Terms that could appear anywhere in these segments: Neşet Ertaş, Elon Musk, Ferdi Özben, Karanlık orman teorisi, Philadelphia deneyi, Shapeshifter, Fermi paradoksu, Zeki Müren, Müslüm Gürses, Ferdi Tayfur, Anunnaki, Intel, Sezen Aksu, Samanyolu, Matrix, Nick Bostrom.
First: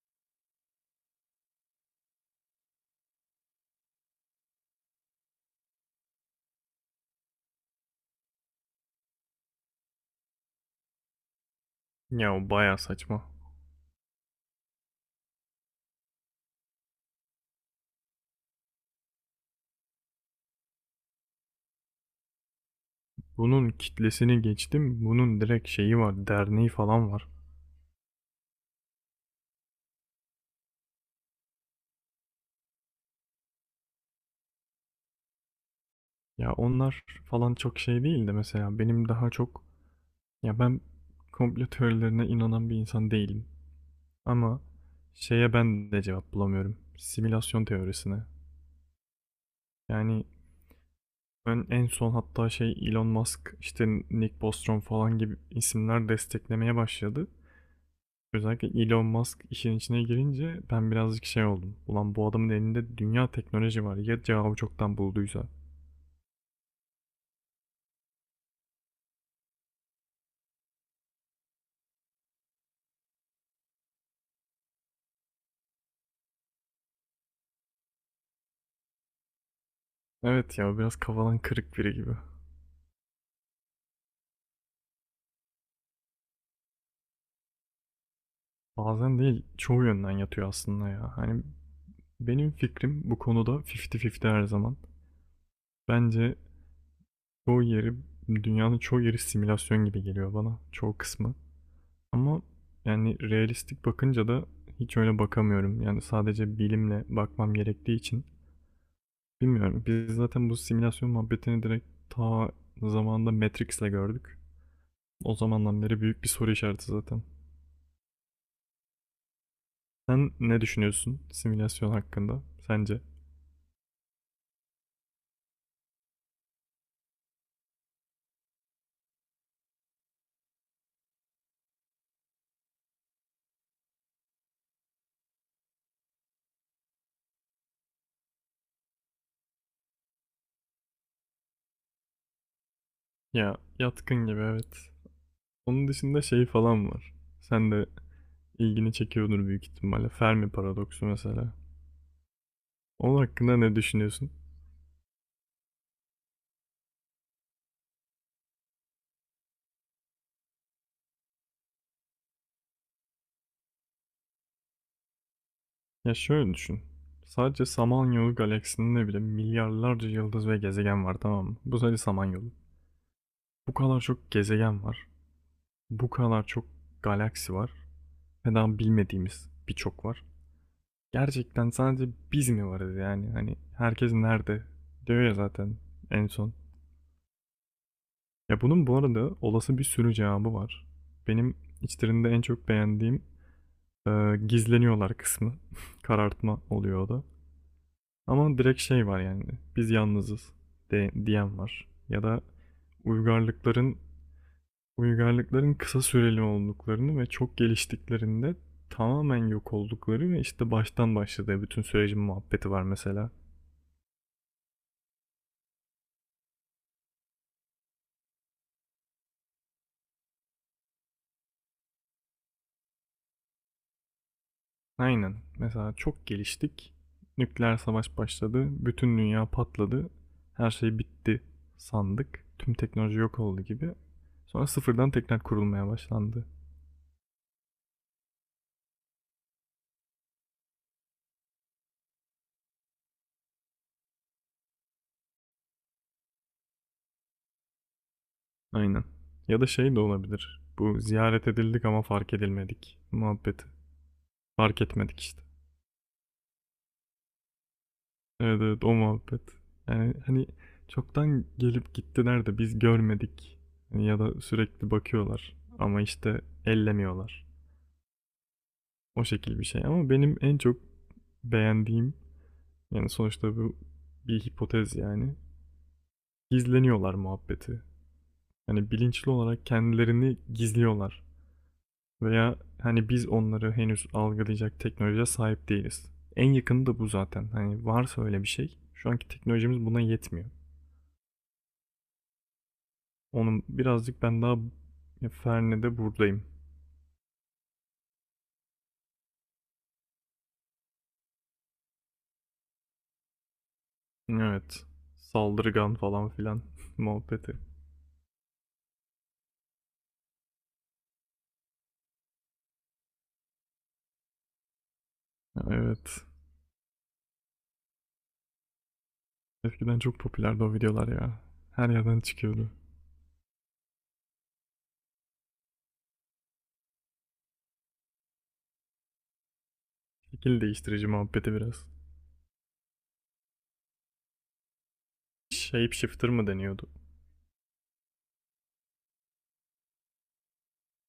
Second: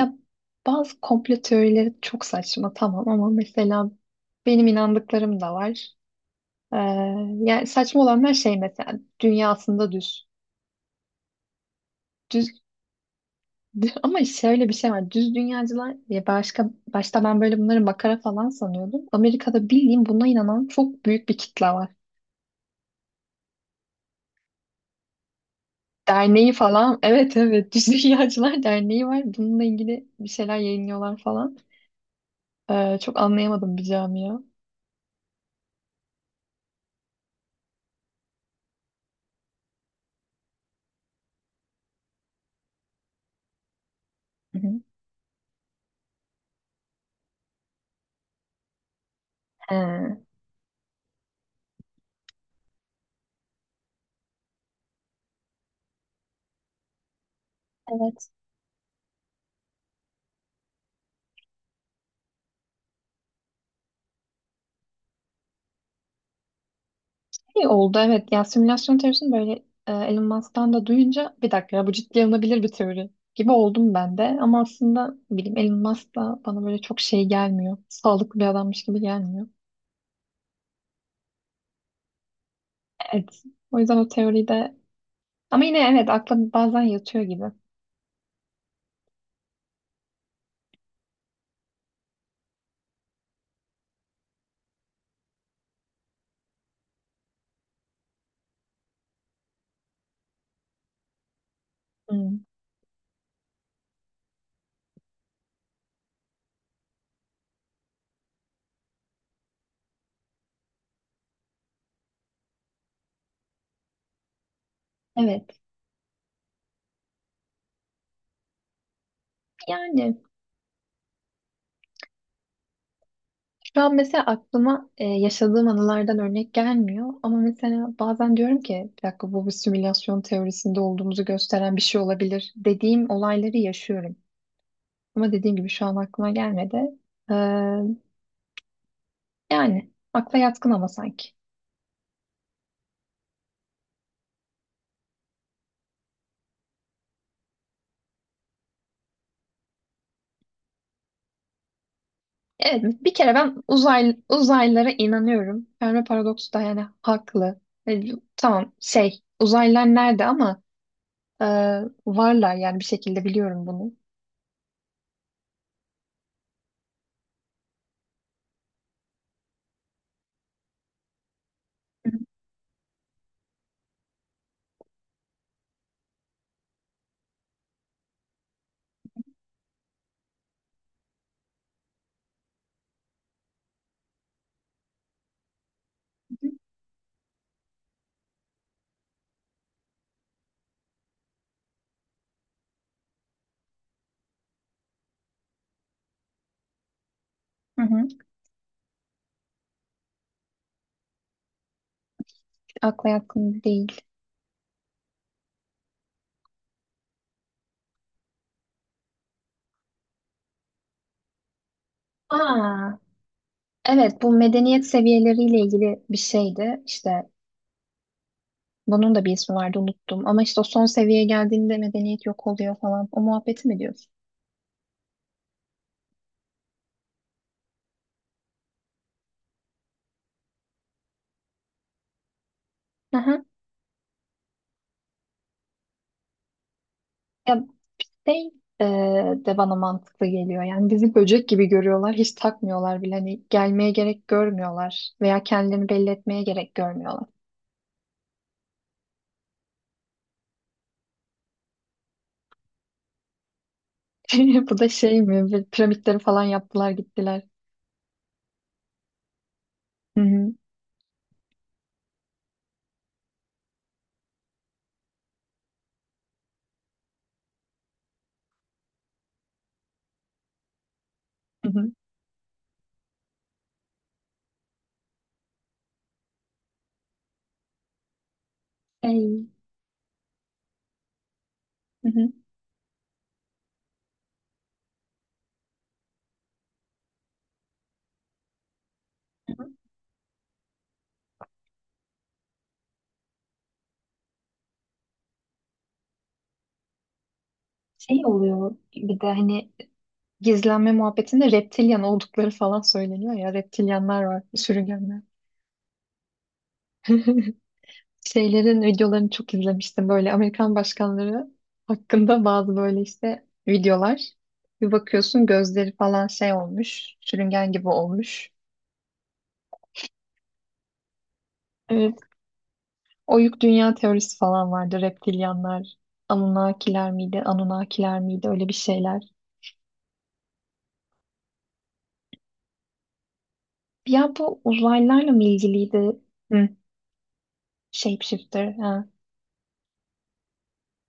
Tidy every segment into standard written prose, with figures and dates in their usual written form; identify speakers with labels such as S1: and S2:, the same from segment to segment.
S1: Ya bazı komplo teorileri çok saçma tamam ama mesela benim inandıklarım da var. Ee, Yani saçma olanlar şey mesela dünya aslında düz.
S2: Ya o
S1: Düz
S2: baya saçma.
S1: ama şöyle bir şey var. Düz dünyacılar ya başka başta ben böyle bunları makara falan sanıyordum. Amerika'da bildiğim buna inanan çok büyük bir kitle var.
S2: Bunun kitlesini geçtim. Bunun direkt şeyi var.
S1: Derneği
S2: Derneği
S1: falan.
S2: falan var.
S1: Evet evet Düz Dünyacılar Derneği var. Bununla ilgili bir şeyler yayınlıyorlar falan. Çok anlayamadım bir camia.
S2: Ya onlar falan çok şey değil de mesela benim daha çok, ya ben, komplo teorilerine inanan bir insan değilim.
S1: Hı
S2: Ama
S1: hı.
S2: şeye ben de cevap bulamıyorum. Simülasyon teorisine.
S1: He.
S2: Yani ben en son hatta şey Elon Musk işte Nick Bostrom falan gibi isimler desteklemeye başladı.
S1: Evet.
S2: Özellikle Elon Musk işin içine girince ben birazcık şey oldum. Ulan bu adamın elinde dünya teknoloji var. Ya cevabı çoktan bulduysa.
S1: İyi oldu evet. Ya simülasyon teorisini böyle Elon Musk'tan da duyunca bir dakika ya bu ciddiye alınabilir bir teori gibi oldum ben de. Ama aslında ne bileyim Elon Musk da bana böyle çok şey gelmiyor. Sağlıklı bir adammış gibi gelmiyor.
S2: Evet ya biraz kafadan kırık biri gibi.
S1: Evet. O yüzden o teori de ama yine evet akla bazen yatıyor gibi.
S2: Bazen değil çoğu yönden yatıyor aslında ya. Hani benim fikrim bu konuda 50-50 her zaman. Bence çoğu yeri, dünyanın çoğu yeri simülasyon gibi geliyor bana. Çoğu kısmı.
S1: Hmm.
S2: Ama yani realistik bakınca da hiç öyle bakamıyorum. Yani sadece bilimle bakmam gerektiği için bilmiyorum. Biz zaten bu simülasyon muhabbetini direkt ta zamanında Matrix'le gördük. O
S1: Evet.
S2: zamandan beri büyük bir soru işareti zaten.
S1: Yani
S2: Sen ne düşünüyorsun simülasyon hakkında? Sence?
S1: şu an mesela aklıma yaşadığım anılardan örnek gelmiyor. Ama mesela bazen diyorum ki bir dakika bu bir simülasyon teorisinde olduğumuzu gösteren bir şey olabilir dediğim olayları yaşıyorum. Ama dediğim gibi şu an aklıma gelmedi. Ee, Yani akla yatkın ama sanki.
S2: Ya yatkın gibi evet. Onun dışında şey falan var. Sen de ilgini çekiyordur büyük ihtimalle. Fermi paradoksu mesela.
S1: Evet bir
S2: Onun
S1: kere
S2: hakkında
S1: ben
S2: ne düşünüyorsun?
S1: uzaylılara inanıyorum. Fermi paradoksu da yani haklı. E, tamam şey uzaylılar nerede ama e, varlar yani bir şekilde biliyorum bunu.
S2: Ya şöyle düşün. Sadece Samanyolu galaksisinde bile milyarlarca yıldız ve gezegen var, tamam mı? Bu sadece
S1: Hı
S2: Samanyolu. Bu kadar çok gezegen var. Bu kadar çok galaksi var. Ve daha bilmediğimiz birçok var. Gerçekten sadece biz mi varız yani? Hani herkes nerede? Diyor ya zaten en
S1: hı.
S2: son. Ya bunun bu arada olası bir sürü cevabı var. Benim içlerinde en çok beğendiğim, e, gizleniyorlar kısmı. Karartma oluyor o da. Ama direkt şey var yani biz yalnızız diyen var. Ya da
S1: Akla yakın
S2: uygarlıkların,
S1: değil.
S2: uygarlıkların kısa süreli olduklarını ve çok geliştiklerinde tamamen yok oldukları ve işte baştan başladığı bütün sürecin muhabbeti var
S1: Aa,
S2: mesela.
S1: evet, bu medeniyet seviyeleriyle ilgili bir şeydi. İşte bunun da bir ismi vardı unuttum. Ama işte o son seviyeye geldiğinde medeniyet yok oluyor falan. O muhabbeti mi diyorsun?
S2: Aynen. Mesela çok geliştik. Nükleer savaş başladı. Bütün dünya patladı. Her şey bitti sandık. Tüm teknoloji yok
S1: Aha.
S2: oldu gibi. Sonra sıfırdan tekrar kurulmaya başlandı.
S1: Ya şey e, de bana mantıklı geliyor. Yani bizi böcek gibi görüyorlar. Hiç takmıyorlar bile. Hani gelmeye gerek görmüyorlar. Veya kendilerini belli etmeye gerek görmüyorlar.
S2: Aynen. Ya da şey de olabilir. Bu ziyaret edildik ama fark edilmedik muhabbeti.
S1: Bu
S2: Fark
S1: da
S2: etmedik
S1: şey
S2: işte.
S1: mi? Bir Piramitleri falan yaptılar gittiler.
S2: Evet, evet, o muhabbet. Yani
S1: Hı
S2: hani
S1: hı.
S2: çoktan gelip gittiler de biz görmedik. Hani ya da sürekli bakıyorlar ama işte ellemiyorlar. O şekil bir şey ama benim en çok
S1: Hı hı.
S2: beğendiğim, yani sonuçta bu bir hipotez yani. Gizleniyorlar muhabbeti. Hani bilinçli
S1: Şey.
S2: olarak kendilerini gizliyorlar.
S1: Hı hı.
S2: Veya hani biz onları henüz algılayacak teknolojiye sahip değiliz. En yakını da bu zaten. Hani varsa öyle bir şey. Şu anki teknolojimiz buna yetmiyor. Onun birazcık ben daha Ferne'de buradayım.
S1: Şey oluyor bir de hani gizlenme muhabbetinde reptilyan oldukları falan söyleniyor ya. Reptilyanlar var,
S2: Evet.
S1: sürüngenler.
S2: Saldırgan falan filan muhabbeti.
S1: Şeylerin videolarını çok izlemiştim. Böyle Amerikan başkanları hakkında bazı böyle işte videolar. Bir bakıyorsun gözleri
S2: Evet.
S1: falan şey olmuş, sürüngen gibi olmuş.
S2: Eskiden çok popülerdi o videolar ya. Her
S1: Evet.
S2: yerden çıkıyordu.
S1: Oyuk dünya teorisi falan vardı. Reptilyanlar, Anunnakiler miydi öyle bir şeyler.
S2: Şekil değiştirici muhabbeti biraz.
S1: Ya bu uzaylılarla mı ilgiliydi?
S2: Shapeshifter mı
S1: Hı.
S2: deniyordu?
S1: Shapeshifter. Ha.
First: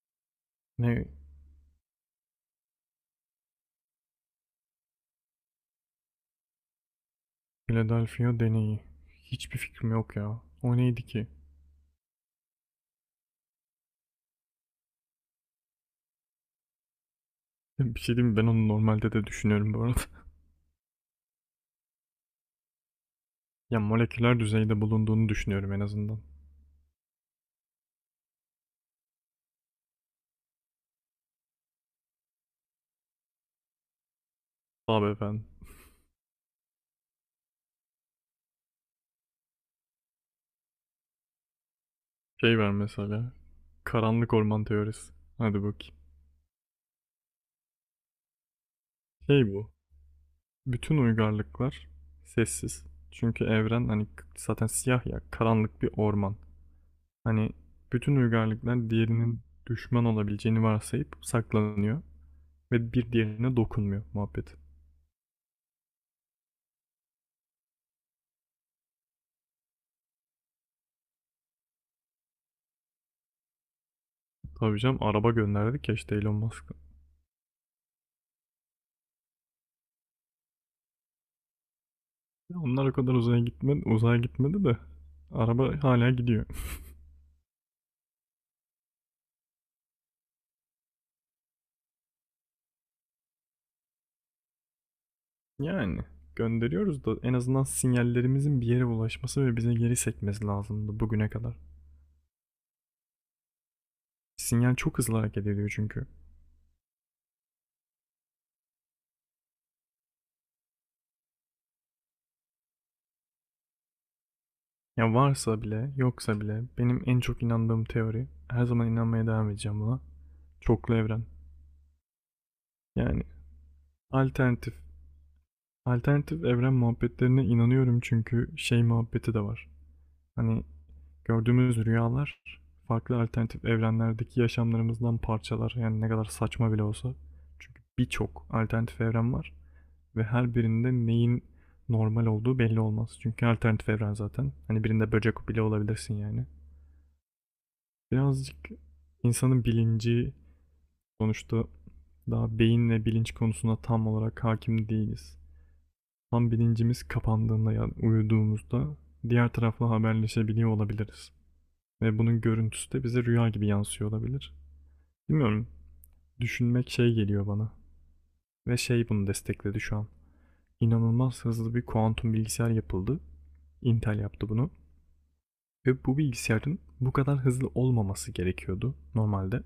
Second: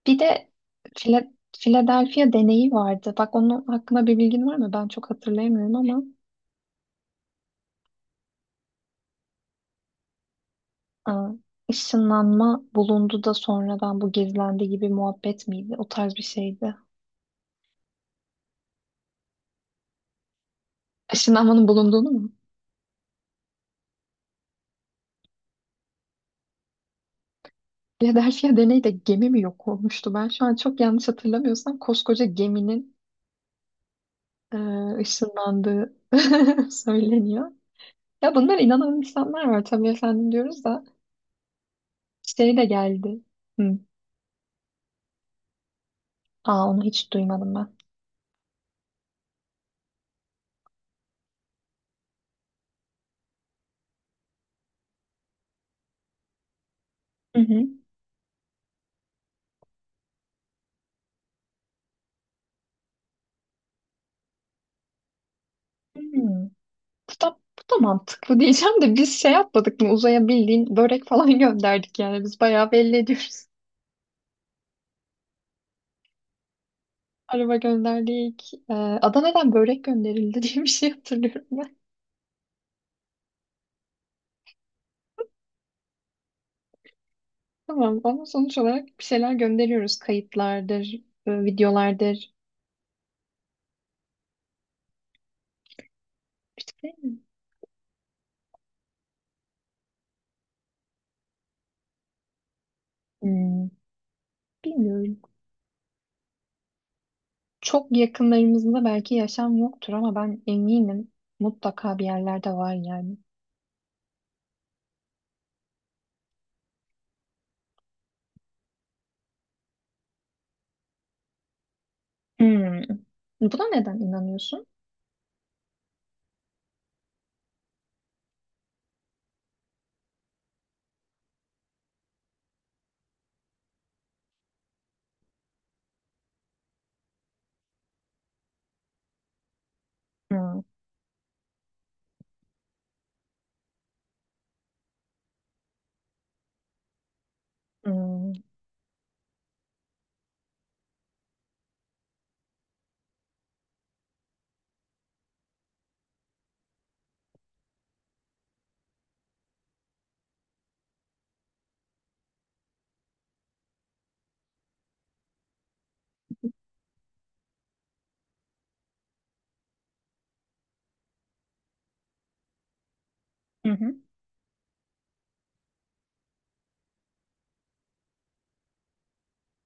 S1: Bir de
S2: Ne?
S1: Fila- Philadelphia deneyi vardı. Bak onun hakkında bir bilgin var mı? Ben çok hatırlayamıyorum ama
S2: Philadelphia deneyi. Hiçbir fikrim yok ya. O neydi ki?
S1: aa, ışınlanma bulundu da sonradan bu gizlendi gibi muhabbet miydi? O tarz bir şeydi.
S2: Bir şey diyeyim mi? Ben onu normalde de düşünüyorum bu arada.
S1: Işınlanmanın bulunduğunu mu?
S2: Ya moleküler düzeyde bulunduğunu düşünüyorum en azından.
S1: Philadelphia deneyde gemi mi yok olmuştu? Ben şu an çok yanlış hatırlamıyorsam koskoca geminin
S2: Abi efendim.
S1: ışınlandığı söyleniyor. Ya bunlar inanan insanlar var tabii efendim diyoruz da şey
S2: Şey
S1: de
S2: ver
S1: geldi.
S2: mesela.
S1: Hı.
S2: Karanlık orman teorisi. Hadi bakayım.
S1: Aa onu hiç duymadım ben.
S2: Şey bu. Bütün uygarlıklar sessiz. Çünkü evren hani zaten siyah ya, karanlık bir orman.
S1: Hı
S2: Hani
S1: hı.
S2: bütün uygarlıklar diğerinin düşman olabileceğini varsayıp saklanıyor ve bir diğerine dokunmuyor muhabbet.
S1: Hı. Bu da mantıklı diyeceğim de biz şey yapmadık mı uzaya bildiğin börek falan gönderdik yani biz bayağı belli ediyoruz.
S2: Tabii canım araba gönderdik ya işte Elon Musk'a.
S1: Araba gönderdik. Adana'dan börek gönderildi diye bir şey hatırlıyorum ben.
S2: Ya onlar o kadar uzaya gitmedi, de araba hala gidiyor.
S1: Tamam ama sonuç olarak bir şeyler gönderiyoruz. Kayıtlardır, videolardır.
S2: Yani
S1: İşte,
S2: gönderiyoruz da en azından sinyallerimizin bir yere ulaşması ve bize geri sekmesi lazımdı bugüne kadar.
S1: hmm,
S2: Sinyal çok hızlı
S1: bilmiyorum.
S2: hareket ediyor çünkü.
S1: Çok yakınlarımızda belki yaşam yoktur ama ben eminim mutlaka bir yerlerde var yani.
S2: Ya varsa bile, yoksa bile benim en çok inandığım teori, her zaman inanmaya devam edeceğim buna. Çoklu evren.
S1: Hmm.
S2: Yani
S1: Buna neden inanıyorsun?
S2: alternatif. Alternatif evren muhabbetlerine inanıyorum çünkü şey muhabbeti de var. Hani gördüğümüz rüyalar farklı alternatif evrenlerdeki yaşamlarımızdan parçalar. Yani ne kadar saçma bile olsa. Çünkü birçok alternatif evren var ve her
S1: Hmm.
S2: birinde neyin normal olduğu belli olmaz. Çünkü alternatif evren zaten. Hani birinde böcek bile olabilirsin yani.
S1: Hmm.
S2: Birazcık insanın bilinci sonuçta daha beyinle bilinç konusuna tam olarak hakim değiliz. Tam bilincimiz kapandığında yani uyuduğumuzda diğer tarafla haberleşebiliyor olabiliriz. Ve bunun görüntüsü de bize rüya gibi yansıyor olabilir. Bilmiyorum, düşünmek şey geliyor bana. Ve şey bunu destekledi şu an. İnanılmaz hızlı bir kuantum bilgisayar yapıldı.
S1: Hı hı.
S2: Intel yaptı bunu. Ve bu bilgisayarın bu kadar hızlı olmaması gerekiyordu normalde.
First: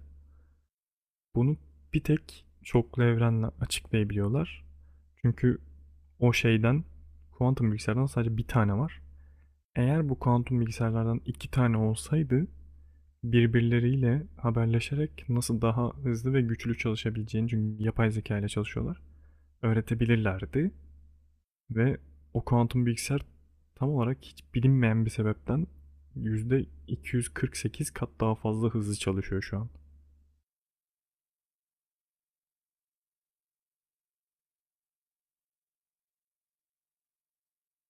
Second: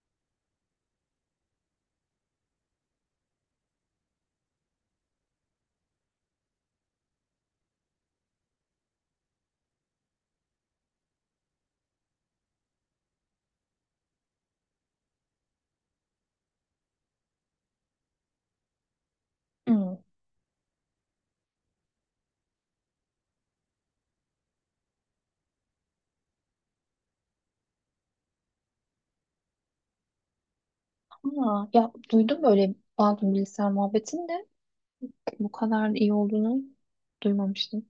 S2: Bunu bir tek çoklu evrenle açıklayabiliyorlar. Çünkü o şeyden kuantum bilgisayardan sadece bir tane var. Eğer bu kuantum bilgisayarlardan iki tane olsaydı birbirleriyle haberleşerek nasıl daha hızlı ve güçlü çalışabileceğini, çünkü yapay zeka ile çalışıyorlar,
S1: Hmm.
S2: öğretebilirlerdi ve o kuantum bilgisayar tam olarak hiç bilinmeyen bir sebepten %248 kat daha fazla hızlı çalışıyor şu an.
S1: Aa, ya duydum böyle Baldur bilgisayar muhabbetini de bu kadar iyi olduğunu duymamıştım.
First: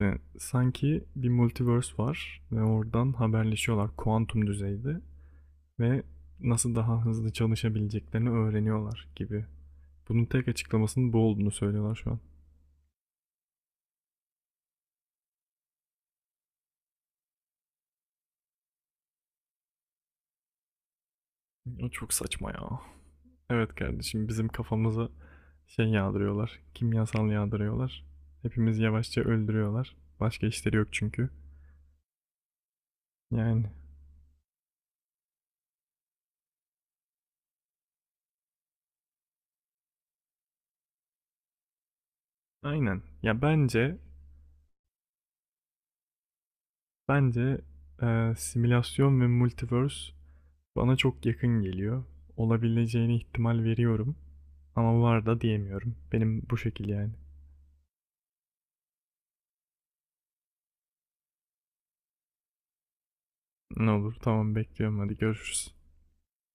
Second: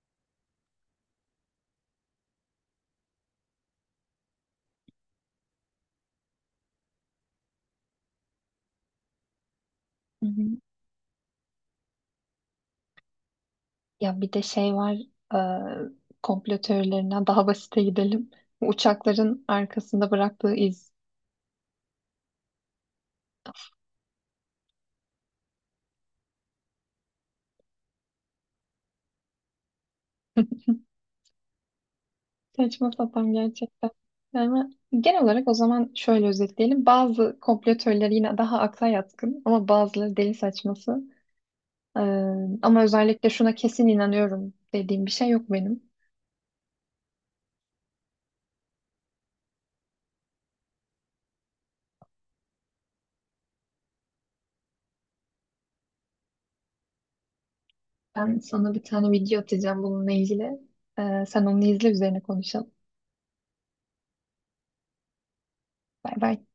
S2: Yani sanki bir multiverse var ve oradan haberleşiyorlar kuantum düzeyde ve nasıl daha hızlı çalışabileceklerini öğreniyorlar gibi. Bunun
S1: Hı hı.
S2: tek açıklamasının bu olduğunu söylüyorlar şu an.
S1: Ya bir de şey var e, komplo teorilerinden daha basite gidelim. Uçakların arkasında bıraktığı iz.
S2: O çok saçma ya. Evet kardeşim bizim kafamıza şey yağdırıyorlar. Kimyasal yağdırıyorlar. Hepimiz yavaşça öldürüyorlar. Başka işleri yok çünkü.
S1: Saçma sapan
S2: Yani
S1: gerçekten. Yani genel olarak o zaman şöyle özetleyelim. Bazı komplo teorileri yine daha akla yatkın ama bazıları deli saçması. E, Ama
S2: aynen.
S1: özellikle
S2: Ya
S1: şuna kesin
S2: bence,
S1: inanıyorum dediğim bir şey yok benim.
S2: bence simülasyon ve multiverse bana çok yakın geliyor. Olabileceğine ihtimal veriyorum. Ama var da diyemiyorum. Benim bu şekil yani.
S1: Ben sana bir tane video atacağım bununla ilgili. Sen onu izle üzerine konuşalım.
S2: Ne olur tamam bekliyorum, hadi görüşürüz.
S1: Bay bay.